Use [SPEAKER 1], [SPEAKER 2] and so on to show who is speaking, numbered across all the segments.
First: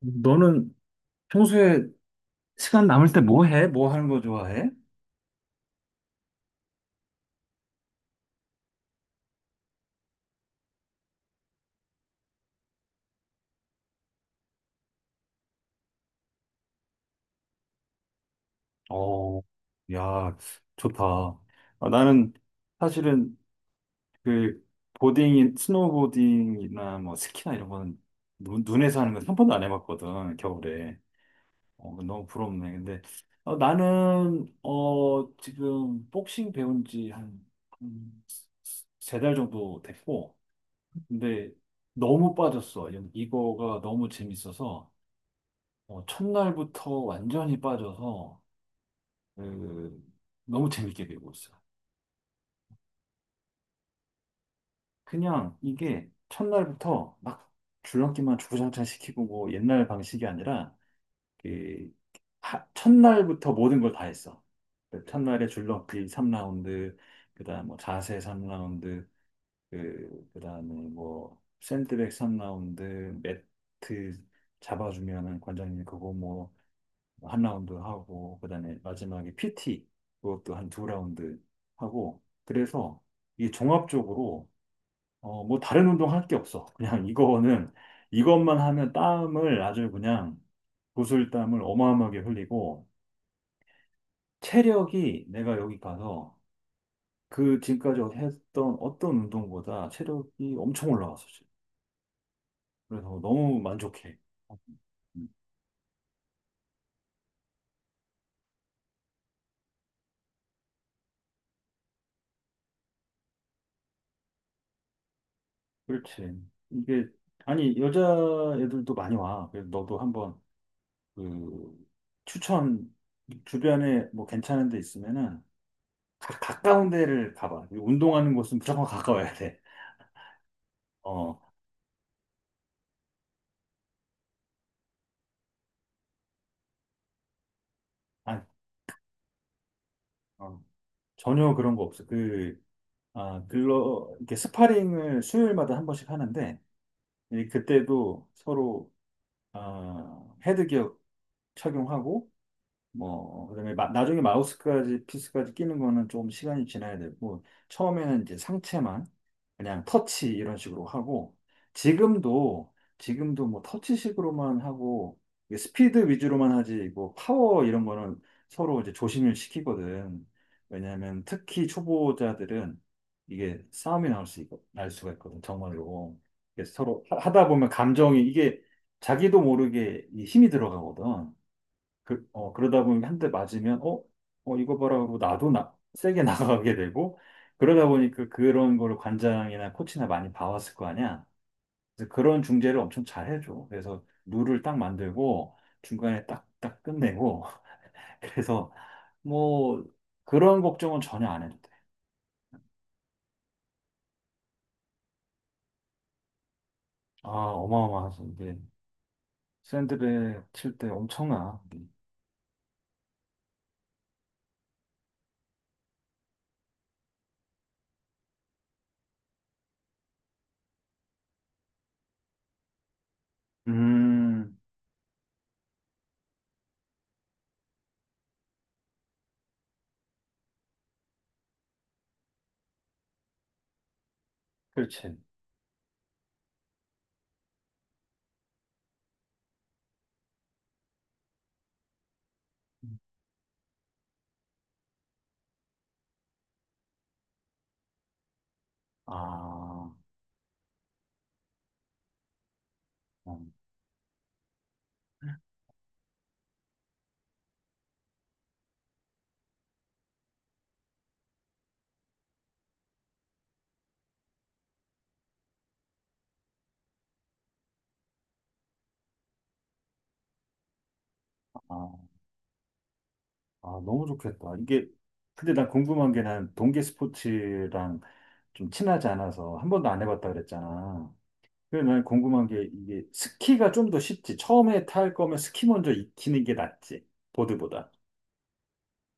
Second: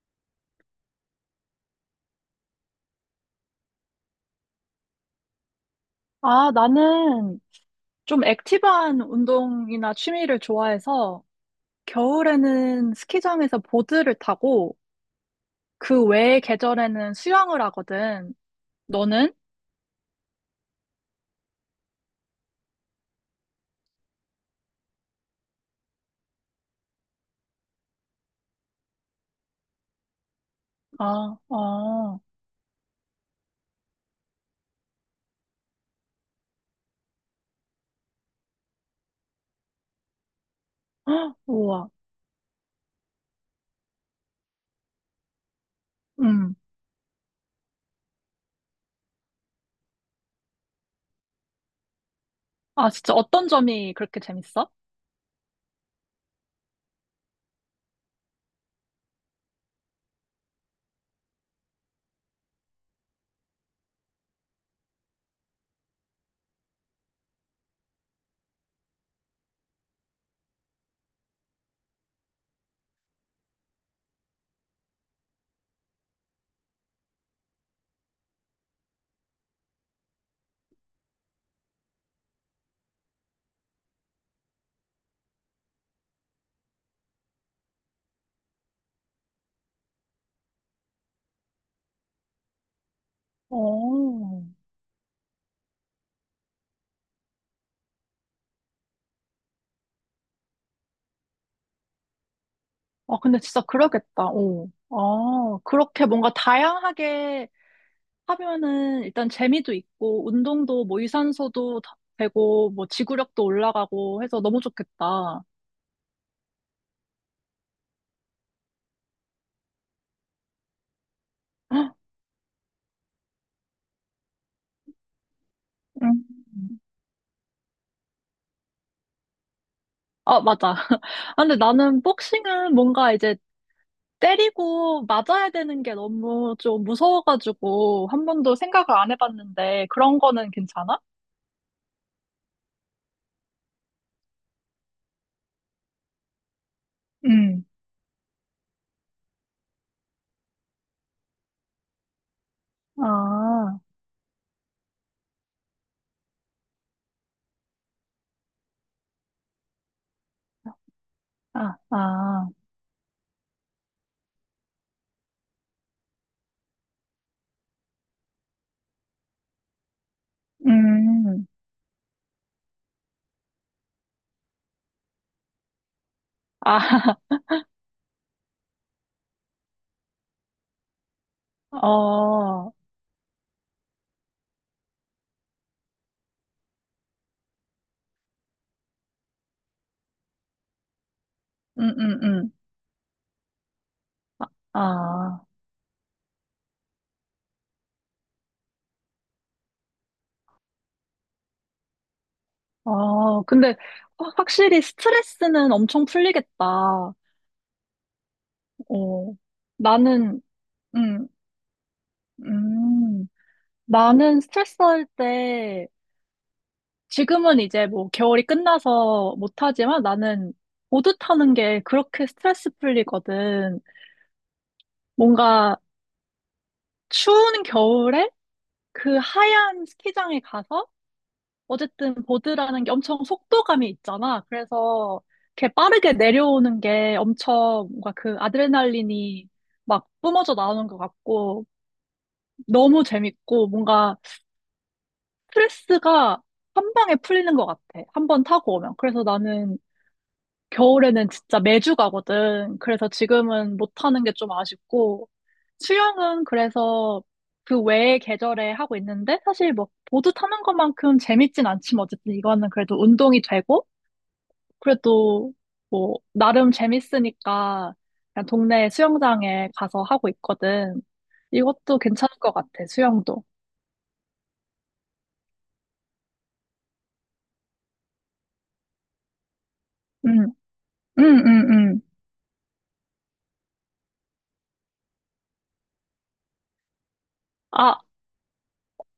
[SPEAKER 1] 너는 평소에 시간 남을 때 뭐 해? 뭐 하는 거 좋아해?
[SPEAKER 2] 아, 나는 좀 액티브한 운동이나 취미를 좋아해서 겨울에는 스키장에서 보드를 타고 그 외의 계절에는 수영을 하거든. 너는?
[SPEAKER 1] 어, 야, 좋다. 아, 나는 사실은 그 보딩인 스노우보딩이나 뭐 스키나 이런 거는 눈에서 하는 건 한 번도 안 해봤거든, 겨울에.
[SPEAKER 2] 아,
[SPEAKER 1] 어,
[SPEAKER 2] 어,
[SPEAKER 1] 너무 부럽네. 근데 어, 나는 어, 지금 복싱 배운 지 한 세 달 정도 됐고,
[SPEAKER 2] 헉,
[SPEAKER 1] 근데
[SPEAKER 2] 우와.
[SPEAKER 1] 너무 빠졌어. 이거가 너무 재밌어서. 어,
[SPEAKER 2] 음.
[SPEAKER 1] 첫날부터 완전히 빠져서 그, 너무 재밌게 배우고 있어요.
[SPEAKER 2] 아, 진짜 어떤 점이 그렇게 재밌어?
[SPEAKER 1] 그냥 이게 첫날부터 막 줄넘기만 주구장창 시키고 뭐 옛날 방식이 아니라 그 첫날부터 모든 걸 다 했어. 그 첫날에 줄넘기 3라운드, 그다음 뭐 자세 3라운드, 그다음에 뭐 샌드백 3라운드, 매트 잡아주면은 관장님 그거 뭐 한 라운드 하고 그다음에 마지막에 PT 그것도 한 두 라운드 하고 그래서 이게 종합적으로 어 뭐 다른 운동 할 게 없어. 그냥 이거는 이것만 하면 땀을 아주 그냥 구슬땀을 어마어마하게 흘리고
[SPEAKER 2] 어.
[SPEAKER 1] 체력이 내가 여기 가서 그 지금까지 했던 어떤 운동보다 체력이 엄청 올라왔어 지금.
[SPEAKER 2] 아,
[SPEAKER 1] 그래서
[SPEAKER 2] 근데
[SPEAKER 1] 너무
[SPEAKER 2] 진짜
[SPEAKER 1] 만족해.
[SPEAKER 2] 그러겠다. 어.
[SPEAKER 1] 음,
[SPEAKER 2] 아, 그렇게 뭔가 다양하게 하면은 일단 재미도 있고, 운동도 뭐 유산소도 더 되고, 뭐 지구력도 올라가고 해서 너무 좋겠다.
[SPEAKER 1] 그렇지. 이게 아니 여자애들도 많이 와. 그래서 너도 한번 그 추천, 주변에 뭐 괜찮은 데 있으면은
[SPEAKER 2] 음.
[SPEAKER 1] 가까운 데를 가봐. 운동하는 곳은 무조건 가까워야 돼.
[SPEAKER 2] 아, 맞아. 아,
[SPEAKER 1] 어,
[SPEAKER 2] 근데 나는 복싱은 뭔가 이제 때리고 맞아야 되는 게 너무 좀 무서워가지고 한
[SPEAKER 1] 아,
[SPEAKER 2] 번도 생각을 안 해봤는데 그런 거는
[SPEAKER 1] 어,
[SPEAKER 2] 괜찮아?
[SPEAKER 1] 전혀 그런 거 없어. 그, 아, 글로, 이렇게 스파링을 수요일마다 한 번씩 하는데, 이
[SPEAKER 2] 음,
[SPEAKER 1] 그때도 서로, 아, 헤드기어 착용하고, 뭐 어, 그다음에
[SPEAKER 2] 아,
[SPEAKER 1] 나중에 마우스까지 피스까지 끼는 거는 조금 시간이 지나야 되고 처음에는 이제 상체만 그냥 터치 이런 식으로 하고
[SPEAKER 2] 아, 아.
[SPEAKER 1] 지금도 뭐 터치식으로만 하고 이게 스피드 위주로만 하지 뭐 파워 이런 거는 서로 이제 조심을 시키거든. 왜냐하면
[SPEAKER 2] 음.
[SPEAKER 1] 특히 초보자들은 이게 싸움이 나올 수 있고 날 수가 있거든, 정말로. 그래서 서로
[SPEAKER 2] 아,
[SPEAKER 1] 하다 보면 감정이 이게 자기도 모르게 이 힘이 들어가거든. 그, 어,
[SPEAKER 2] 어,
[SPEAKER 1] 그러다 보니 한 대 맞으면, 어, 어, 이거 봐라 하고 나도 나, 세게 나가게 되고, 그러다 보니까 그런 거를 관장이나 코치나 많이 봐왔을 거 아니야.
[SPEAKER 2] 음,
[SPEAKER 1] 그래서
[SPEAKER 2] 음,
[SPEAKER 1] 그런
[SPEAKER 2] 음.
[SPEAKER 1] 중재를 엄청 잘 해줘. 그래서 룰을 딱
[SPEAKER 2] 아,
[SPEAKER 1] 만들고, 중간에 딱 끝내고, 그래서 뭐, 그런 걱정은 전혀 안 해도 돼.
[SPEAKER 2] 아, 근데 확실히 스트레스는 엄청 풀리겠다. 어,
[SPEAKER 1] 아, 어마어마하지. 이게
[SPEAKER 2] 나는,
[SPEAKER 1] 샌드백 칠 때
[SPEAKER 2] 음,
[SPEAKER 1] 엄청나.
[SPEAKER 2] 음, 나는 스트레스 할 때, 지금은 이제 뭐 겨울이 끝나서 못하지만 나는 보드 타는 게 그렇게 스트레스 풀리거든.
[SPEAKER 1] 음,
[SPEAKER 2] 뭔가 추운 겨울에 그 하얀 스키장에 가서 어쨌든 보드라는 게 엄청 속도감이 있잖아.
[SPEAKER 1] 그렇지.
[SPEAKER 2] 그래서 이렇게 빠르게 내려오는 게 엄청 뭔가 그 아드레날린이 막 뿜어져 나오는 것 같고 너무 재밌고 뭔가 스트레스가 한 방에 풀리는 것 같아. 한 번 타고 오면. 그래서 나는
[SPEAKER 1] 아,
[SPEAKER 2] 겨울에는 진짜 매주 가거든. 그래서
[SPEAKER 1] 음,
[SPEAKER 2] 지금은 못 타는 게 좀 아쉽고 수영은 그래서 그 외의 계절에 하고 있는데 사실 뭐 보드 타는 것만큼 재밌진 않지만 어쨌든 이거는 그래도 운동이 되고 그래도 뭐 나름 재밌으니까 그냥 동네 수영장에 가서 하고 있거든. 이것도
[SPEAKER 1] 아.
[SPEAKER 2] 괜찮을 것 같아, 수영도.
[SPEAKER 1] 아, 너무 좋겠다. 이게, 근데 난 궁금한 게 난 동계 스포츠랑 좀 친하지 않아서 한 번도 안 해봤다
[SPEAKER 2] 응,
[SPEAKER 1] 그랬잖아.
[SPEAKER 2] 응, 응,
[SPEAKER 1] 그래서
[SPEAKER 2] 응.
[SPEAKER 1] 난 궁금한 게 이게 스키가 좀 더 쉽지. 처음에 탈 거면 스키 먼저 익히는 게 낫지. 보드보다.
[SPEAKER 2] 아,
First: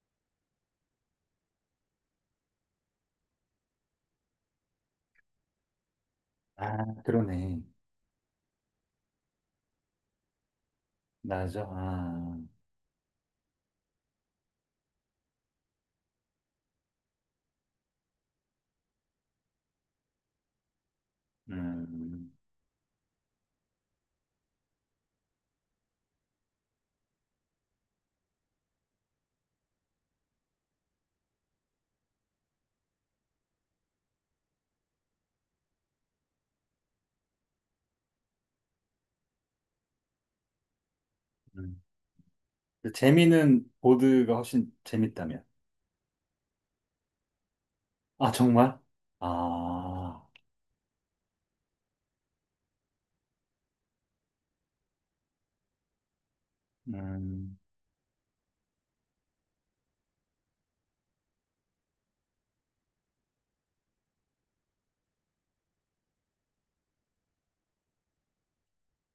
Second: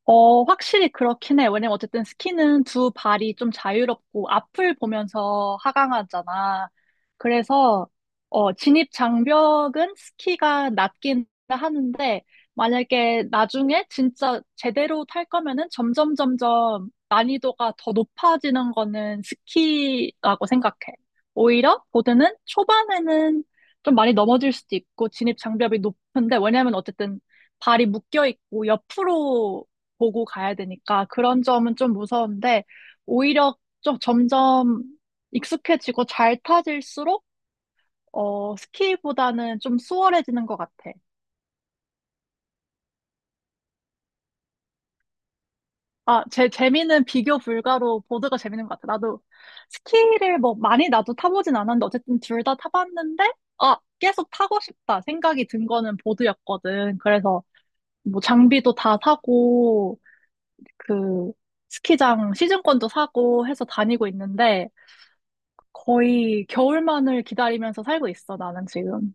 [SPEAKER 2] 어, 확실히 그렇긴 해. 왜냐면 어쨌든 스키는 두 발이 좀 자유롭고 앞을 보면서 하강하잖아.
[SPEAKER 1] 아, 그러네.
[SPEAKER 2] 그래서, 어, 진입 장벽은 스키가 낮긴
[SPEAKER 1] 나죠?
[SPEAKER 2] 하는데,
[SPEAKER 1] 아,
[SPEAKER 2] 만약에 나중에 진짜 제대로 탈 거면은 점점 난이도가 더 높아지는 거는 스키라고 생각해. 오히려
[SPEAKER 1] 음,
[SPEAKER 2] 보드는 초반에는 좀 많이 넘어질 수도 있고, 진입 장벽이 높은데, 왜냐면 어쨌든 발이 묶여 있고 옆으로 보고 가야 되니까 그런 점은 좀 무서운데 오히려 좀 점점 익숙해지고 잘 타질수록 어, 스키보다는 좀 수월해지는 것 같아.
[SPEAKER 1] 음. 근데 재미는 보드가 훨씬 재밌다면.
[SPEAKER 2] 아, 제 재미는 비교 불가로
[SPEAKER 1] 아,
[SPEAKER 2] 보드가 재밌는
[SPEAKER 1] 정말?
[SPEAKER 2] 것 같아. 나도
[SPEAKER 1] 아,
[SPEAKER 2] 스키를 뭐 많이 나도 타보진 않았는데 어쨌든 둘 다 타봤는데 아, 계속 타고 싶다 생각이 든 거는 보드였거든. 그래서
[SPEAKER 1] 음.
[SPEAKER 2] 뭐 장비도 다 사고 그 스키장 시즌권도 사고 해서 다니고 있는데 거의 겨울만을 기다리면서 살고 있어, 나는 지금.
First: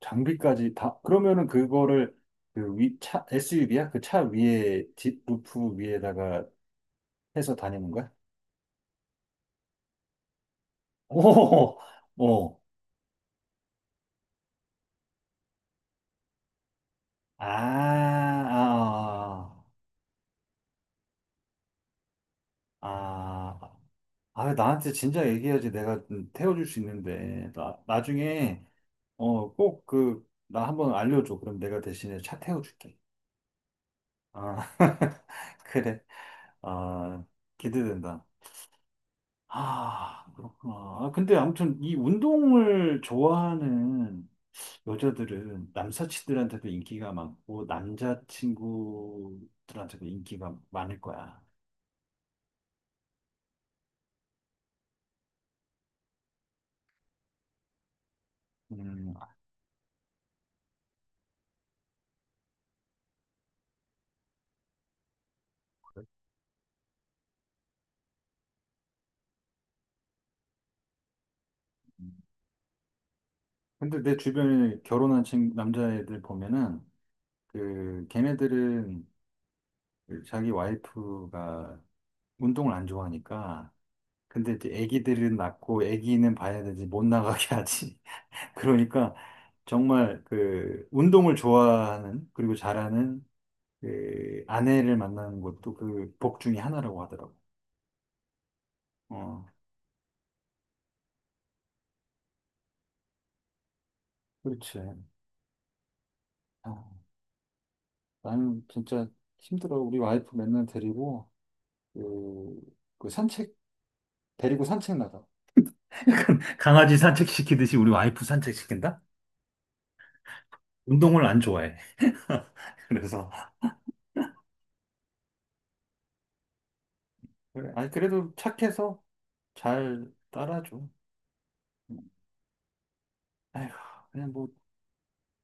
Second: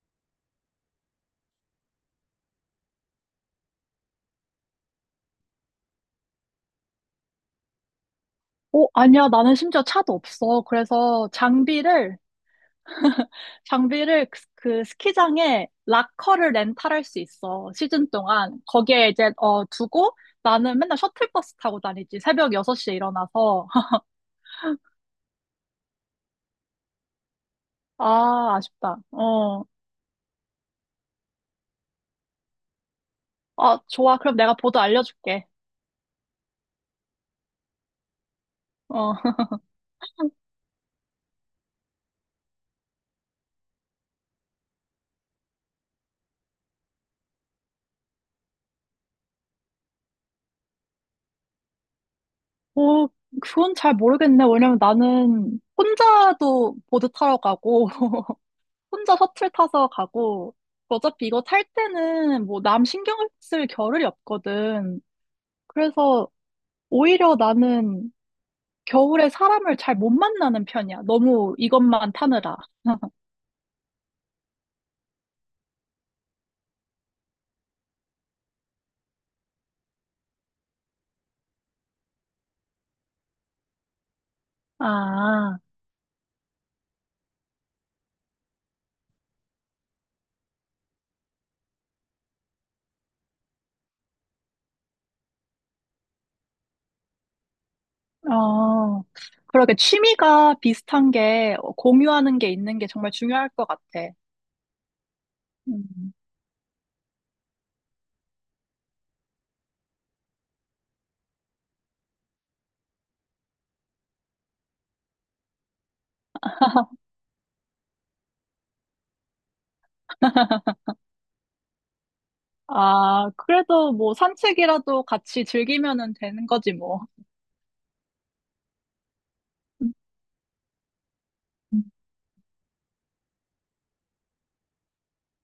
[SPEAKER 1] 장비까지 다, 그러면은 그거를 그 위, 차, SUV야? 그 차 위에, 뒷루프 위에다가 해서 다니는 거야?
[SPEAKER 2] 어, 아니야, 나는 심지어 차도 없어. 그래서
[SPEAKER 1] 오, 오,
[SPEAKER 2] 장비를 그, 그 스키장에 락커를 렌탈할 수
[SPEAKER 1] 아,
[SPEAKER 2] 있어, 시즌 동안. 거기에 이제,
[SPEAKER 1] 아,
[SPEAKER 2] 어, 두고 나는 맨날 셔틀버스 타고 다니지. 새벽 6시에
[SPEAKER 1] 아,
[SPEAKER 2] 일어나서.
[SPEAKER 1] 아, 나한테 진작 얘기해야지 내가 태워줄 수 있는데. 나,
[SPEAKER 2] 아,
[SPEAKER 1] 나중에,
[SPEAKER 2] 아쉽다.
[SPEAKER 1] 어,
[SPEAKER 2] 어.
[SPEAKER 1] 꼭 그, 나 한번 알려줘. 그럼 내가 대신에 차 태워줄게.
[SPEAKER 2] 아, 좋아. 그럼 내가
[SPEAKER 1] 아,
[SPEAKER 2] 보도 알려줄게.
[SPEAKER 1] 그래. 아, 기대된다.
[SPEAKER 2] 어.
[SPEAKER 1] 아, 그렇구나. 아, 근데 아무튼 이 운동을 좋아하는 여자들은 남사친들한테도 인기가 많고 남자친구들한테도 인기가 많을 거야.
[SPEAKER 2] 어, 그건 잘 모르겠네. 왜냐면 나는 혼자도 보드 타러 가고,
[SPEAKER 1] 음.
[SPEAKER 2] 혼자 셔틀 타서 가고, 그 어차피 이거 탈 때는 뭐 남 신경 쓸 겨를이 없거든. 그래서 오히려 나는 겨울에 사람을 잘 못 만나는 편이야. 너무 이것만 타느라.
[SPEAKER 1] 근데 내 주변에 결혼한 친 남자애들 보면은 그 걔네들은 그 자기 와이프가 운동을 안 좋아하니까. 근데 이제 애기들은
[SPEAKER 2] 아,
[SPEAKER 1] 낳고 애기는 봐야 되지, 못 나가게 하지. 그러니까 정말 그 운동을 좋아하는 그리고 잘하는 그 아내를 만나는 것도 그 복 중에 하나라고 하더라고.
[SPEAKER 2] 어.
[SPEAKER 1] 어,
[SPEAKER 2] 그러게 취미가 비슷한 게 어, 공유하는 게 있는 게 정말 중요할 것 같아.
[SPEAKER 1] 그렇지.
[SPEAKER 2] 음.
[SPEAKER 1] 아, 나는 진짜 힘들어. 우리 와이프 맨날 데리고 그, 그 산책 데리고 산책 나가. 약간 강아지 산책시키듯이 우리 와이프 산책시킨다? 운동을 안 좋아해. 그래서
[SPEAKER 2] 아, 그래도 뭐 산책이라도 같이 즐기면은 되는 거지 뭐.
[SPEAKER 1] 그래. 아니 그래도 착해서 잘 따라줘.
[SPEAKER 2] 음.
[SPEAKER 1] 아휴, 그냥 뭐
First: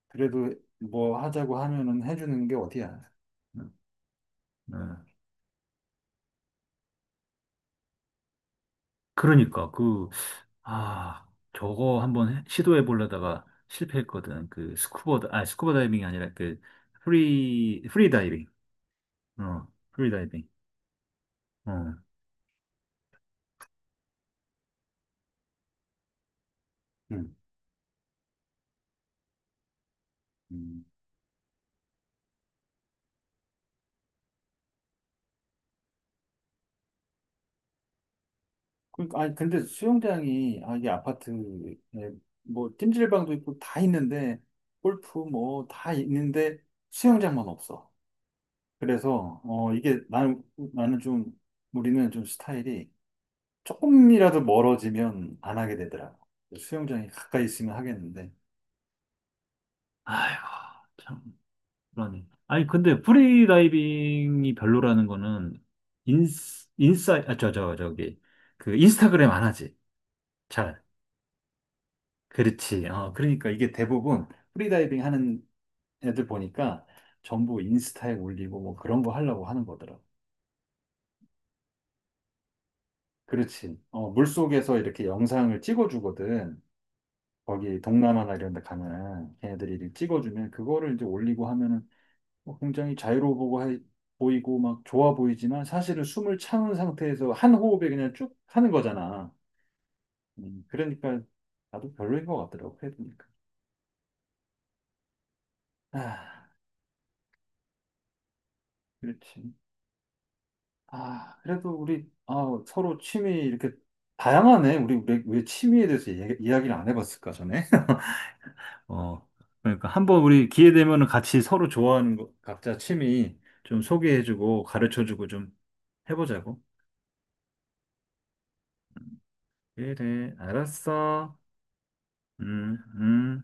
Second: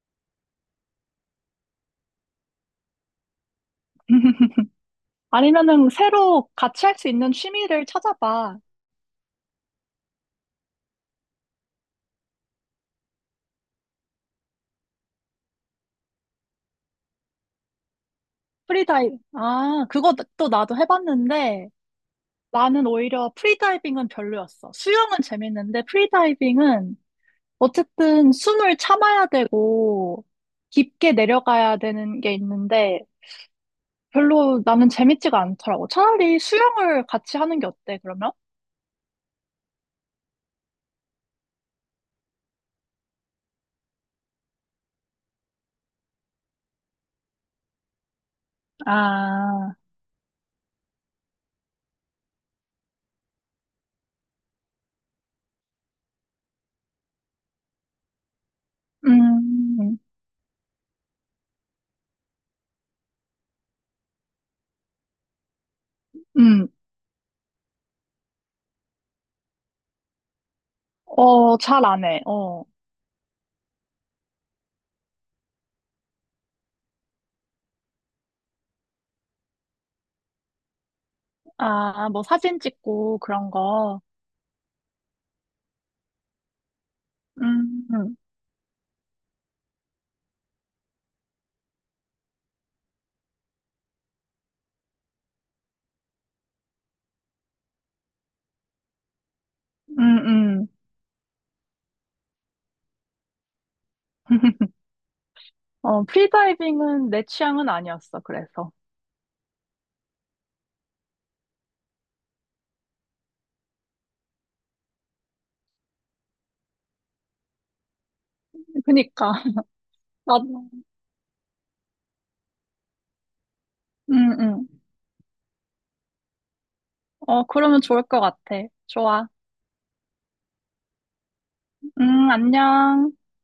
[SPEAKER 1] 그래도 뭐 하자고 하면은 해주는 게 어디야. 응. 네.
[SPEAKER 2] 아니면은 새로 같이 할 수 있는 취미를 찾아봐.
[SPEAKER 1] 그러니까 그, 아, 저거 한번 시도해 보려다가 실패했거든. 그 스쿠버, 아, 스쿠버 다이빙이 아니라 그 프리 다이빙.
[SPEAKER 2] 프리다이빙.
[SPEAKER 1] 어,
[SPEAKER 2] 아,
[SPEAKER 1] 프리 다이빙.
[SPEAKER 2] 그것도 나도 해봤는데
[SPEAKER 1] 어.
[SPEAKER 2] 나는 오히려 프리다이빙은 별로였어. 수영은 재밌는데 프리다이빙은
[SPEAKER 1] 음.
[SPEAKER 2] 어쨌든 숨을 참아야 되고
[SPEAKER 1] 음.
[SPEAKER 2] 깊게 내려가야 되는 게 있는데 별로 나는 재밌지가 않더라고. 차라리 수영을 같이 하는 게 어때, 그러면?
[SPEAKER 1] 그러니까 아니 근데 수영장이 아, 이게 아파트에 뭐 찜질방도 있고 다 있는데 골프 뭐 다 있는데 수영장만 없어. 그래서 어
[SPEAKER 2] 아,
[SPEAKER 1] 이게 나는 나는 좀 우리는 좀 스타일이 조금이라도 멀어지면 안 하게 되더라고. 수영장이 가까이 있으면 하겠는데.
[SPEAKER 2] 음,
[SPEAKER 1] 아이고, 참, 불안해. 아니, 근데 프리다이빙이 별로라는 거는, 인스,
[SPEAKER 2] 음,
[SPEAKER 1] 인싸, 아, 저, 저, 저기, 그, 인스타그램 안 하지. 잘.
[SPEAKER 2] 어, 잘 안 해. 어,
[SPEAKER 1] 그렇지. 어, 그러니까 이게 대부분 프리다이빙 하는 애들 보니까 전부 인스타에 올리고 뭐 그런 거 하려고 하는 거더라고.
[SPEAKER 2] 아, 뭐 사진 찍고 그런
[SPEAKER 1] 그렇지.
[SPEAKER 2] 거.
[SPEAKER 1] 어, 물속에서 이렇게 영상을 찍어주거든. 거기
[SPEAKER 2] 음,
[SPEAKER 1] 동남아나 이런 데 가면은 걔네들이 이렇게 찍어주면 그거를 이제 올리고 하면은 뭐 굉장히 자유로워 보고 보이고 막 좋아 보이지만 사실은 숨을 참은 상태에서 한 호흡에 그냥 쭉 하는 거잖아.
[SPEAKER 2] 음,
[SPEAKER 1] 그러니까 나도 별로인 것 같더라고 해보니까.
[SPEAKER 2] 음. 어,
[SPEAKER 1] 아,
[SPEAKER 2] 프리다이빙은 내 취향은 아니었어, 그래서.
[SPEAKER 1] 그렇지. 아, 그래도 우리 아, 서로 취미 이렇게 다양하네. 우리 왜, 왜 취미에 대해서 이야기를 안 해봤을까 전에? 어,
[SPEAKER 2] 그니까.
[SPEAKER 1] 그러니까 한번
[SPEAKER 2] 나,
[SPEAKER 1] 우리 기회 되면은 같이 서로 좋아하는 거, 각자 취미 좀
[SPEAKER 2] 응,
[SPEAKER 1] 소개해주고
[SPEAKER 2] 응.
[SPEAKER 1] 가르쳐주고 좀 해보자고.
[SPEAKER 2] 어, 그러면 좋을 것 같아. 좋아.
[SPEAKER 1] 그래, 알았어.
[SPEAKER 2] 응,
[SPEAKER 1] 음,
[SPEAKER 2] 안녕.
[SPEAKER 1] 음.